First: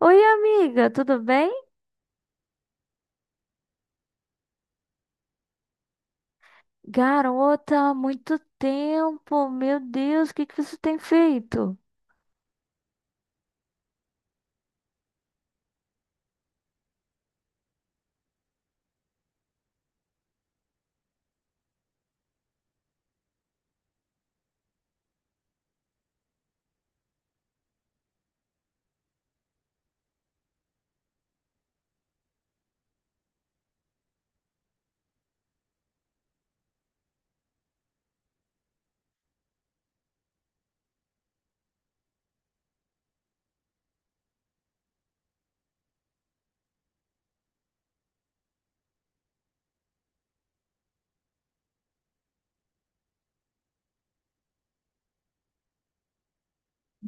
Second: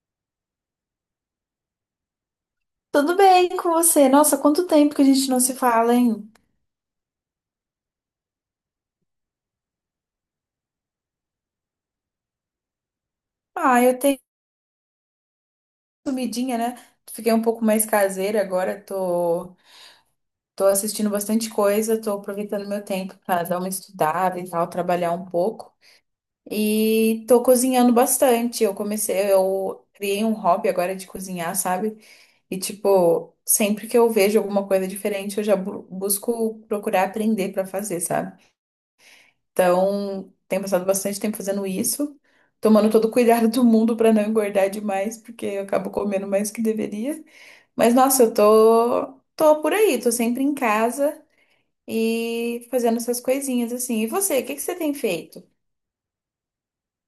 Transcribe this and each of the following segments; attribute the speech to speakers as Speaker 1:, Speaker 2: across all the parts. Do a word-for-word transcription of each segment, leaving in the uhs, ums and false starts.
Speaker 1: Oi, amiga, tudo bem?
Speaker 2: Tudo bem com você? Nossa, quanto tempo que a gente não se fala, hein?
Speaker 1: Garota, há muito tempo. Meu Deus, o que que você tem feito?
Speaker 2: Ah, eu tenho sumidinha, né? Fiquei um pouco mais caseira agora, tô, tô assistindo bastante coisa, tô aproveitando meu tempo para dar uma estudada e tal, trabalhar um pouco. E tô cozinhando bastante. Eu comecei, eu criei um hobby agora de cozinhar, sabe? E tipo, sempre que eu vejo alguma coisa diferente, eu já bu- busco procurar aprender para fazer, sabe? Então, tenho passado bastante tempo fazendo isso, tomando todo o cuidado do mundo para não engordar demais, porque eu acabo comendo mais que deveria. Mas nossa, eu tô tô por aí, tô sempre em casa e fazendo essas coisinhas assim. E você, o que que você tem feito?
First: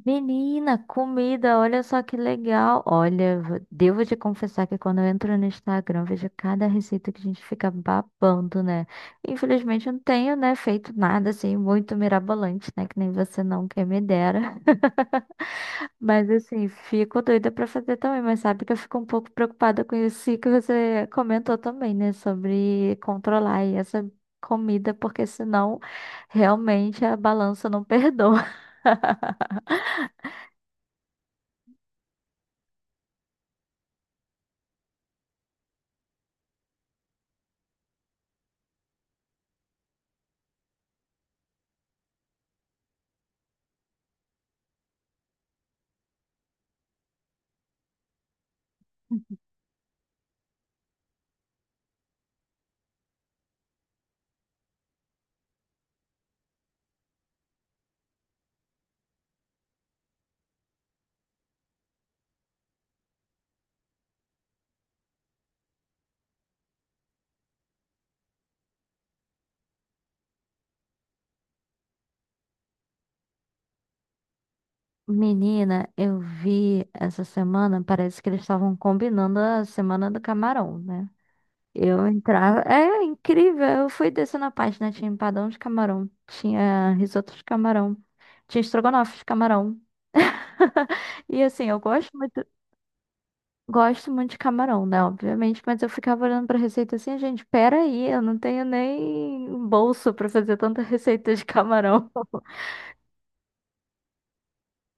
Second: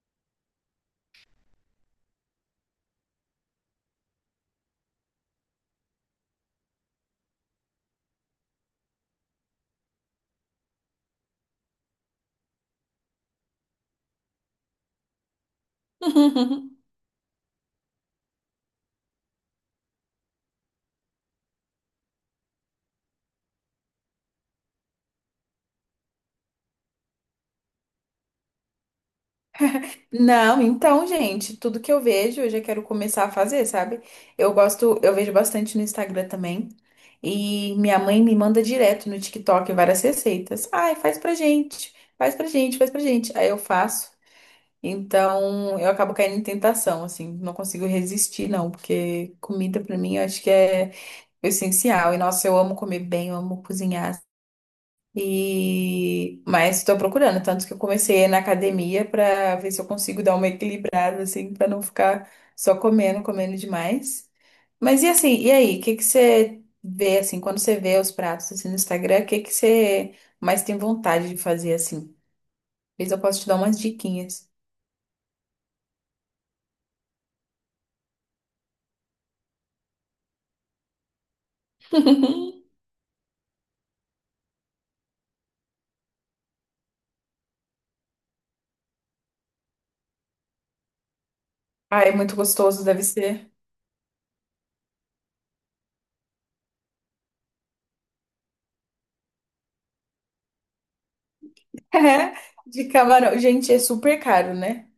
Speaker 1: Menina, comida, olha só que legal. Olha, v- devo te confessar que quando eu entro no Instagram, eu vejo cada receita que a gente fica babando, né? Infelizmente, eu não tenho, né, feito nada assim muito mirabolante, né? Que nem você não, quem me dera. Mas assim, fico doida pra fazer também, mas sabe que eu fico um pouco preocupada com isso que você comentou também, né? Sobre controlar aí essa comida, porque senão realmente a balança não perdoa.
Speaker 2: Não, então, gente, tudo que eu vejo, eu já quero começar a fazer, sabe? Eu gosto, eu vejo bastante no Instagram também. E minha mãe me manda direto no TikTok várias receitas. Ai, faz pra gente, faz pra gente, faz pra gente. Aí eu faço. Então, eu acabo caindo em tentação, assim, não consigo resistir, não, porque comida pra mim eu acho que é o essencial. E nossa, eu amo comer bem, eu amo cozinhar, e mas estou procurando, tanto que eu comecei na academia para ver se eu consigo dar uma equilibrada assim, para não ficar só comendo, comendo demais. Mas e assim, e aí, o que que você vê assim, quando você vê os pratos assim no Instagram, o que que você mais tem vontade de fazer assim? Talvez eu possa te dar umas diquinhas.
Speaker 1: Menina, eu vi essa semana, parece que eles estavam combinando a semana do camarão, né? Eu entrava. É incrível, eu fui descendo a página, tinha empadão de camarão, tinha risoto de camarão, tinha estrogonofe de camarão. E assim, eu
Speaker 2: Ah,
Speaker 1: gosto
Speaker 2: é muito
Speaker 1: muito.
Speaker 2: gostoso, deve ser.
Speaker 1: Gosto muito de camarão, né? Obviamente, mas eu ficava olhando pra receita assim, gente, pera aí, eu não tenho nem bolso pra fazer tanta receita de camarão.
Speaker 2: De camarão. Gente, é super caro, né?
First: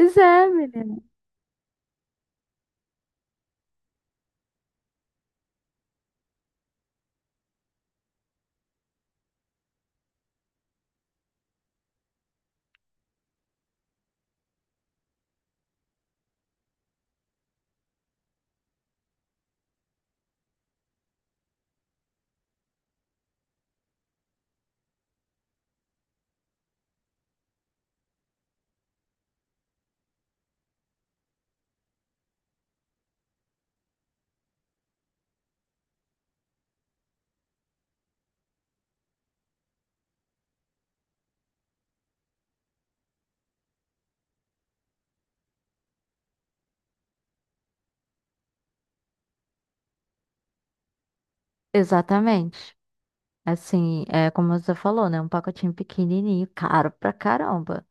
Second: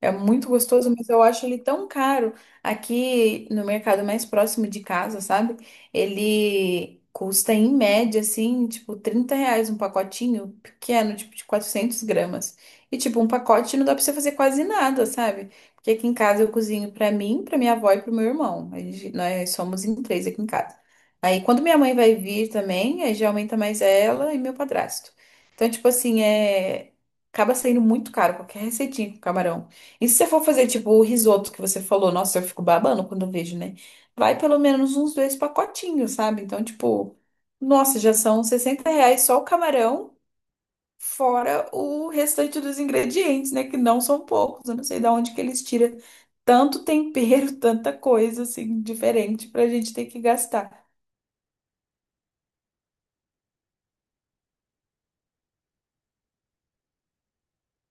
Speaker 2: É
Speaker 1: é,
Speaker 2: muito gostoso,
Speaker 1: menina.
Speaker 2: mas eu acho ele tão caro. Aqui no mercado mais próximo de casa, sabe? Ele custa em média, assim, tipo, trinta reais um pacotinho pequeno, tipo, de 400 gramas. E, tipo, um pacote não dá pra você fazer quase nada, sabe? Porque aqui em casa eu cozinho pra mim, pra minha avó e pro meu irmão. A gente- nós somos em três aqui em casa. Aí, quando minha mãe vai vir também, aí já aumenta mais ela e meu padrasto. Então, tipo assim, é... acaba saindo muito caro qualquer receitinha com camarão. E se você for fazer, tipo, o risoto que você falou, nossa, eu fico babando quando eu vejo, né? Vai pelo menos uns dois pacotinhos, sabe? Então, tipo, nossa, já são sessenta reais só o camarão, fora o restante dos ingredientes, né? Que não são poucos. Eu não sei de onde que eles tiram tanto tempero, tanta coisa, assim, diferente pra gente ter que gastar.
Speaker 1: Exatamente. Assim, é como você falou, né? Um pacotinho pequenininho, caro pra caramba.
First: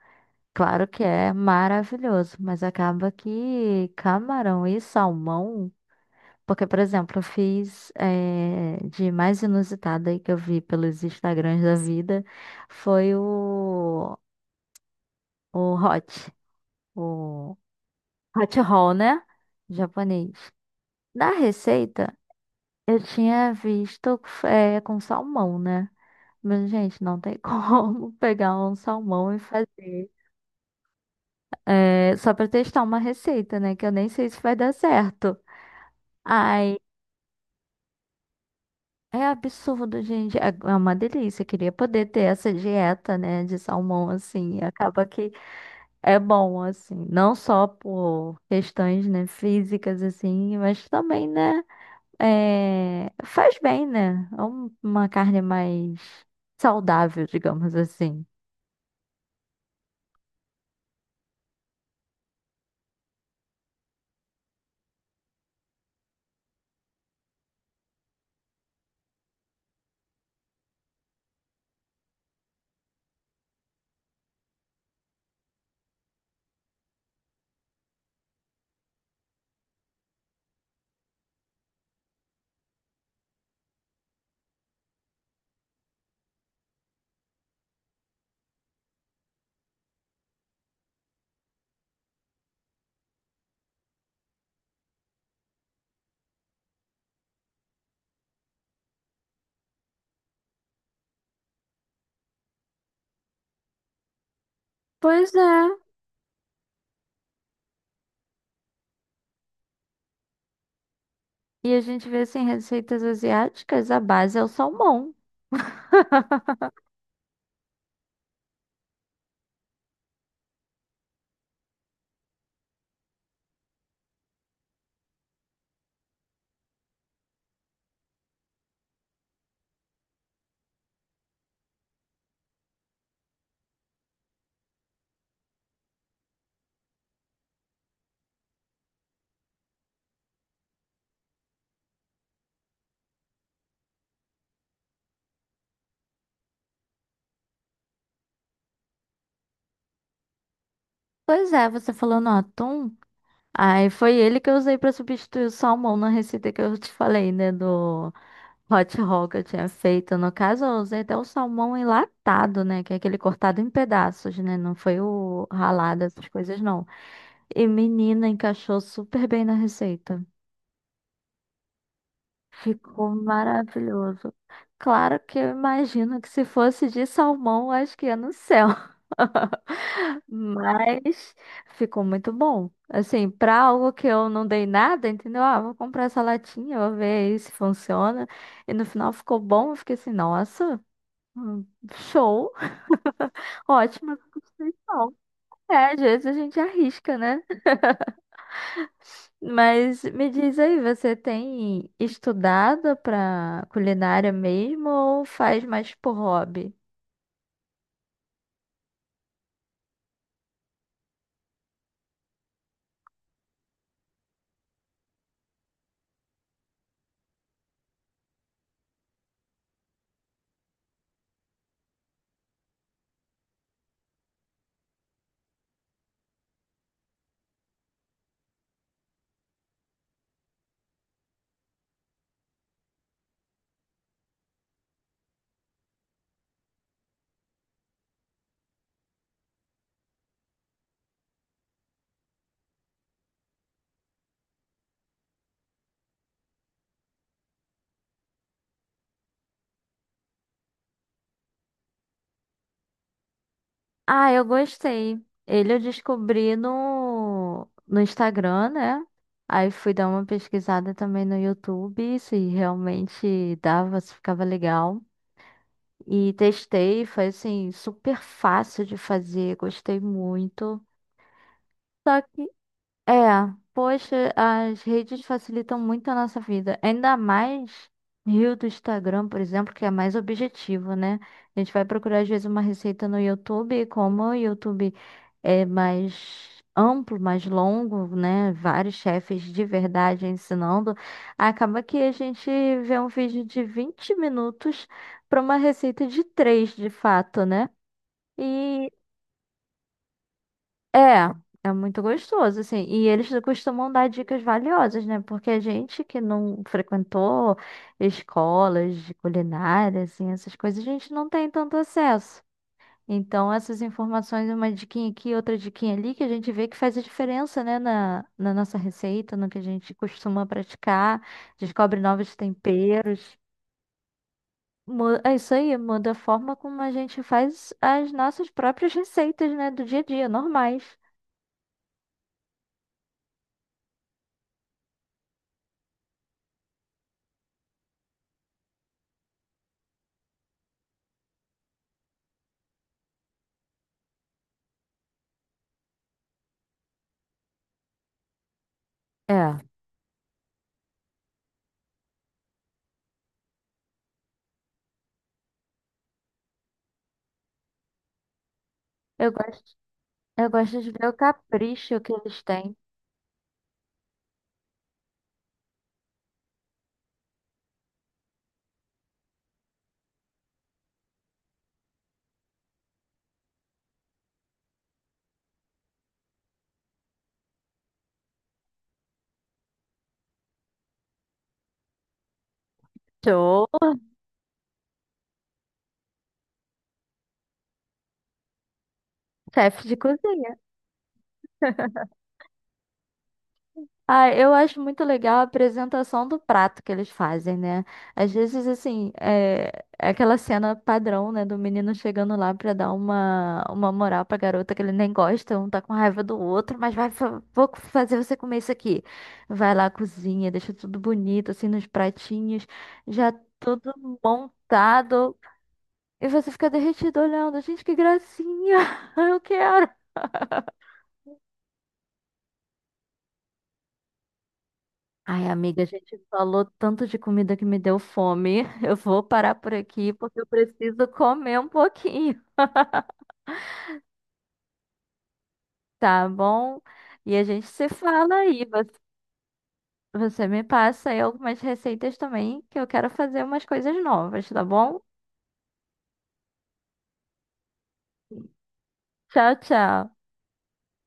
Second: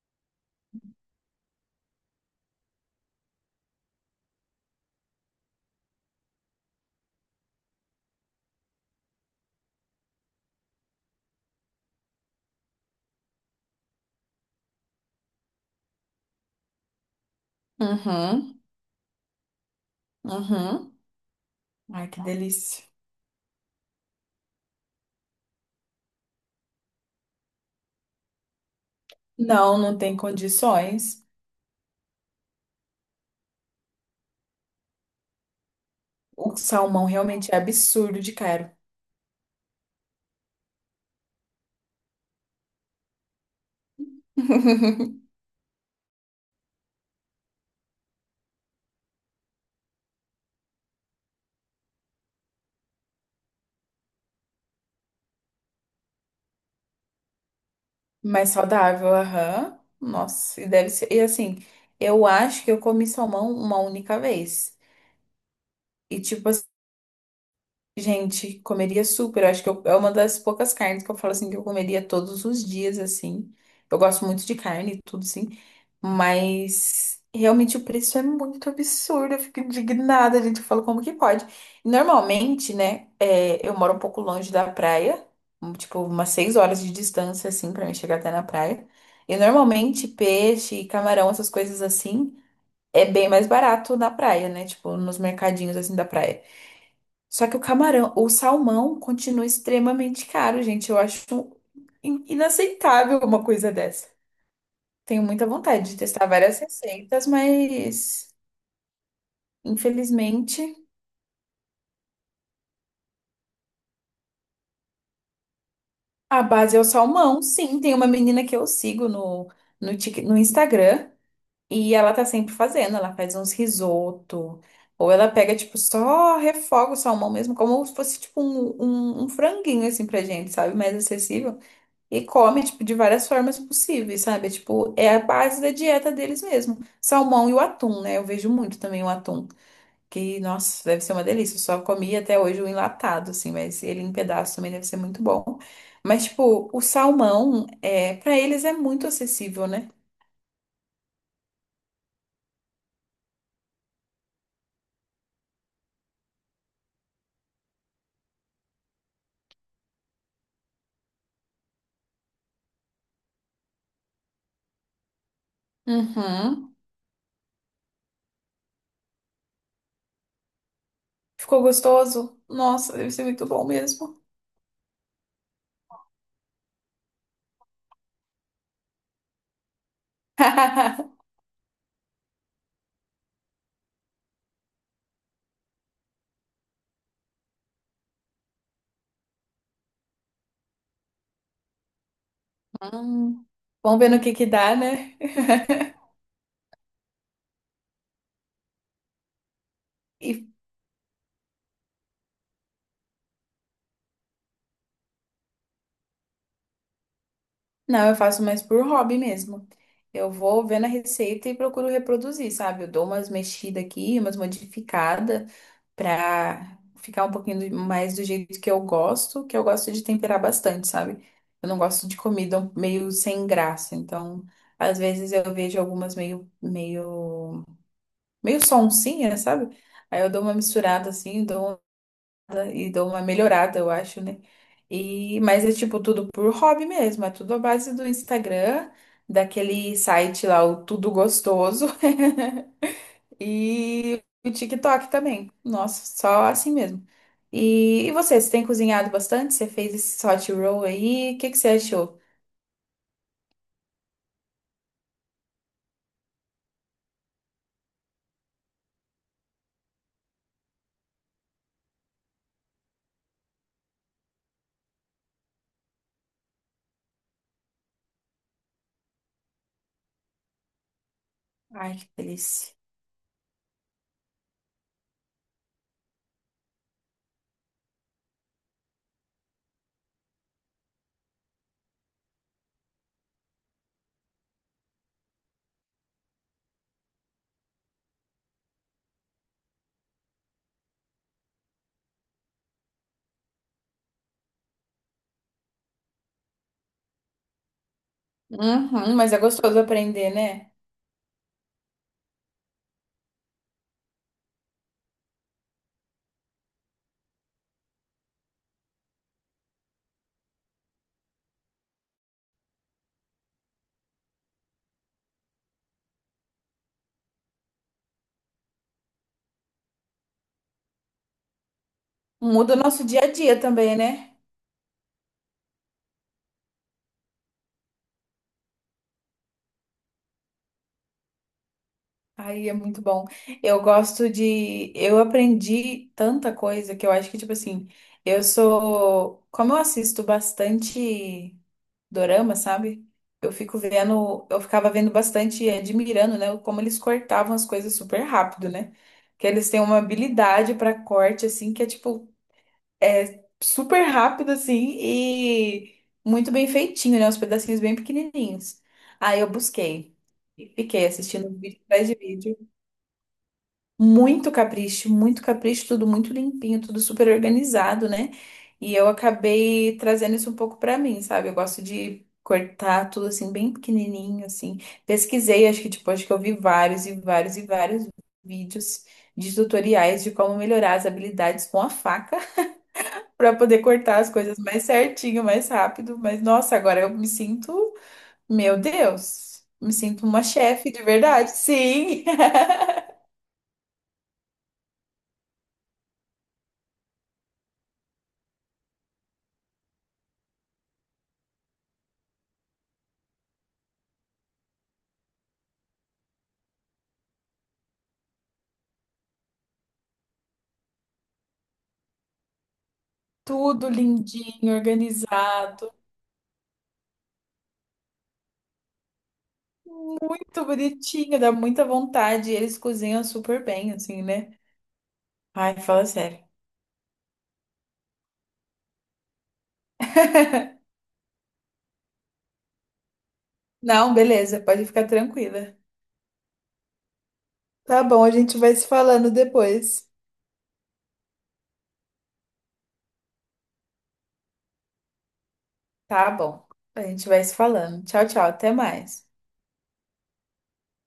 Speaker 1: Claro que é maravilhoso, mas acaba que camarão e salmão. Porque, por exemplo, eu fiz eh, de mais inusitada aí que eu vi pelos Instagrams da vida foi o o hot, o hot
Speaker 2: Uhum,
Speaker 1: roll, né? Japonês.
Speaker 2: uhum.
Speaker 1: Na receita,
Speaker 2: Que delícia.
Speaker 1: eu tinha visto é, com salmão, né? Mas, gente, não tem como pegar um salmão e
Speaker 2: Não, não
Speaker 1: fazer.
Speaker 2: tem condições.
Speaker 1: É, só pra testar uma receita, né? Que eu nem sei se vai dar certo.
Speaker 2: O
Speaker 1: Ai,
Speaker 2: salmão realmente é absurdo de caro.
Speaker 1: é absurdo, gente. É é uma delícia. Eu queria poder ter essa dieta, né? De salmão, assim. Acaba que é bom, assim. Não só por questões, né? Físicas, assim. Mas também, né? É, faz bem, né? É um- uma carne mais saudável, digamos assim.
Speaker 2: Mais saudável, aham. Nossa, e deve ser. E assim, eu acho que eu comi salmão uma única vez. E tipo assim, gente, comeria super. Eu acho que eu- é uma das poucas carnes que eu falo assim que eu comeria todos os dias, assim. Eu gosto muito de carne e tudo, sim. Mas realmente o preço é muito absurdo, eu fico indignada, gente. Eu falo como que pode. Normalmente, né, é, eu moro um pouco longe da praia, um, tipo umas seis horas de distância, assim, pra mim chegar até na praia. E normalmente peixe, camarão, essas coisas assim, é bem mais barato na praia, né? Tipo, nos mercadinhos assim da praia. Só que o camarão, o salmão continua extremamente caro, gente. Eu acho in- inaceitável uma coisa dessa. Tenho
Speaker 1: Pois
Speaker 2: muita
Speaker 1: é.
Speaker 2: vontade de testar várias receitas, mas infelizmente
Speaker 1: E a gente vê assim, receitas asiáticas, a base é o salmão.
Speaker 2: a base é o salmão. Sim, tem uma menina que eu sigo no, no, Tik- no Instagram e ela tá sempre fazendo. Ela faz uns risoto, ou ela pega, tipo, só refoga o salmão mesmo, como se fosse, tipo, um, um, um franguinho, assim, pra gente, sabe? Mais acessível. E come, tipo, de várias formas possíveis, sabe? É, tipo, é a base da dieta deles mesmo. Salmão e o atum, né? Eu vejo muito também o atum. Que, nossa, deve ser uma delícia. Eu só comi até hoje o enlatado, assim, mas ele em pedaço também deve ser muito bom. Mas, tipo, o salmão, é, para eles é muito acessível, né?
Speaker 1: Pois é, você falou no atum. Aí foi ele que eu usei pra substituir o salmão na receita que eu te falei, né? Do hot roll que eu tinha feito. No caso, eu usei até o salmão enlatado, né? Que é aquele cortado em pedaços, né? Não foi o ralado, essas coisas,
Speaker 2: Uhum.
Speaker 1: não. E menina, encaixou super bem na receita.
Speaker 2: Ficou gostoso? Nossa,
Speaker 1: Ficou
Speaker 2: deve ser muito bom mesmo.
Speaker 1: maravilhoso. Claro que eu imagino que se fosse de salmão, acho que ia no céu. Mas ficou muito bom. Assim, pra algo que eu não dei nada, entendeu? Ah, vou comprar essa latinha, vou ver aí se funciona. E no final ficou bom. Eu fiquei assim, nossa, hum, show,
Speaker 2: Hum. Vamos ver
Speaker 1: ótima
Speaker 2: no que que dá,
Speaker 1: construção.
Speaker 2: né?
Speaker 1: É, às vezes a gente arrisca, né? Mas me
Speaker 2: E
Speaker 1: diz aí, você tem estudado pra culinária mesmo ou faz mais por hobby?
Speaker 2: Não, eu faço mais por hobby mesmo. Eu vou vendo a receita e procuro reproduzir, sabe? Eu dou umas mexidas aqui, umas modificadas pra ficar um pouquinho do- mais do jeito que eu gosto, que eu gosto de temperar bastante, sabe? Eu não gosto de comida meio sem graça, então às vezes eu vejo algumas meio meio meio sonsinha, sabe? Aí eu dou uma misturada assim, dou e dou uma melhorada, eu acho, né? E, mas é tipo tudo por hobby mesmo, é tudo à base do Instagram, daquele site lá, o Tudo Gostoso, e o TikTok também. Nossa, só assim mesmo. E, e você, você tem cozinhado bastante? Você fez esse hot roll aí? O que que você achou?
Speaker 1: Ah, eu gostei. Ele eu descobri no, no Instagram, né? Aí fui dar uma pesquisada também no YouTube, se realmente dava, se ficava legal. E testei, foi assim, super fácil de fazer, gostei muito.
Speaker 2: Ai, que delícia.
Speaker 1: É, poxa, as redes facilitam muito a nossa vida. Ainda mais Rio do Instagram, por exemplo, que é mais objetivo, né? A gente vai procurar às vezes uma receita no YouTube, e como o YouTube é mais amplo, mais longo, né? Vários chefes de verdade ensinando. Acaba que a gente vê um vídeo de vinte minutos para uma receita de três, de fato, né?
Speaker 2: Uhum, mas é gostoso aprender, né?
Speaker 1: É, é muito gostoso, assim. E eles costumam dar dicas valiosas, né? Porque a gente que não frequentou escolas de culinária, assim, essas coisas, a gente não tem tanto acesso. Então, essas informações, uma diquinha aqui, outra diquinha ali, que a gente vê que faz a diferença, né, na, na nossa receita, no que a gente costuma praticar, descobre novos
Speaker 2: Muda o nosso dia a
Speaker 1: temperos.
Speaker 2: dia também, né?
Speaker 1: Mu- É isso aí, muda a forma como a gente faz as nossas próprias receitas, né, do dia a dia, normais.
Speaker 2: Ai, é muito bom. Eu gosto de. Eu aprendi tanta coisa que eu acho que, tipo assim, eu sou. Como eu assisto bastante dorama, sabe? Eu fico vendo. Eu ficava vendo bastante e admirando, né? Como eles cortavam as coisas super rápido, né? Que
Speaker 1: É.
Speaker 2: eles têm uma habilidade pra corte, assim, que é, tipo, é super rápido, assim, e muito bem feitinho, né? Os pedacinhos bem pequenininhos.
Speaker 1: Eu
Speaker 2: Aí eu
Speaker 1: gosto.
Speaker 2: busquei.
Speaker 1: Eu
Speaker 2: e
Speaker 1: gosto de
Speaker 2: Fiquei
Speaker 1: ver o
Speaker 2: assistindo vídeo
Speaker 1: capricho
Speaker 2: atrás
Speaker 1: que
Speaker 2: de
Speaker 1: eles
Speaker 2: vídeo.
Speaker 1: têm.
Speaker 2: Muito capricho, muito capricho, tudo muito limpinho, tudo super organizado, né? E eu acabei trazendo isso um pouco pra mim, sabe? Eu gosto de cortar tudo assim, bem pequenininho, assim. Pesquisei, acho que tipo, acho que eu vi vários e vários e vários vídeos de tutoriais de como melhorar as habilidades com a faca pra
Speaker 1: Sou
Speaker 2: poder cortar as coisas mais certinho, mais rápido. Mas nossa, agora eu me sinto, meu Deus,
Speaker 1: chefe
Speaker 2: me
Speaker 1: de
Speaker 2: sinto uma
Speaker 1: cozinha.
Speaker 2: chefe de verdade, sim.
Speaker 1: Ah, eu acho muito legal a apresentação do prato que eles fazem, né? Às vezes, assim, é é aquela cena padrão, né? Do menino chegando lá pra dar uma, uma moral pra garota que ele nem gosta, um tá com raiva do outro, mas vai, fa- vou fazer você comer isso aqui. Vai lá, cozinha, deixa tudo bonito, assim, nos pratinhos, já
Speaker 2: Tudo
Speaker 1: tudo
Speaker 2: lindinho,
Speaker 1: montado.
Speaker 2: organizado.
Speaker 1: E você fica derretido olhando. Gente, que gracinha! Eu quero!
Speaker 2: Muito bonitinho, dá muita vontade. e Eles cozinham super bem, assim, né?
Speaker 1: Ai,
Speaker 2: Ai,
Speaker 1: amiga, a
Speaker 2: fala
Speaker 1: gente
Speaker 2: sério.
Speaker 1: falou tanto de comida que me deu fome. Eu vou parar por aqui porque eu preciso comer um pouquinho,
Speaker 2: Não, beleza, pode ficar tranquila.
Speaker 1: tá bom? E a gente se
Speaker 2: Tá bom, a
Speaker 1: fala
Speaker 2: gente
Speaker 1: aí.
Speaker 2: vai
Speaker 1: Vo-
Speaker 2: se falando depois.
Speaker 1: Você me passa aí algumas receitas também, que eu quero fazer umas coisas novas, tá bom?
Speaker 2: Tá bom. A gente vai se falando. Tchau, tchau, até mais.
Speaker 1: Tchau, tchau.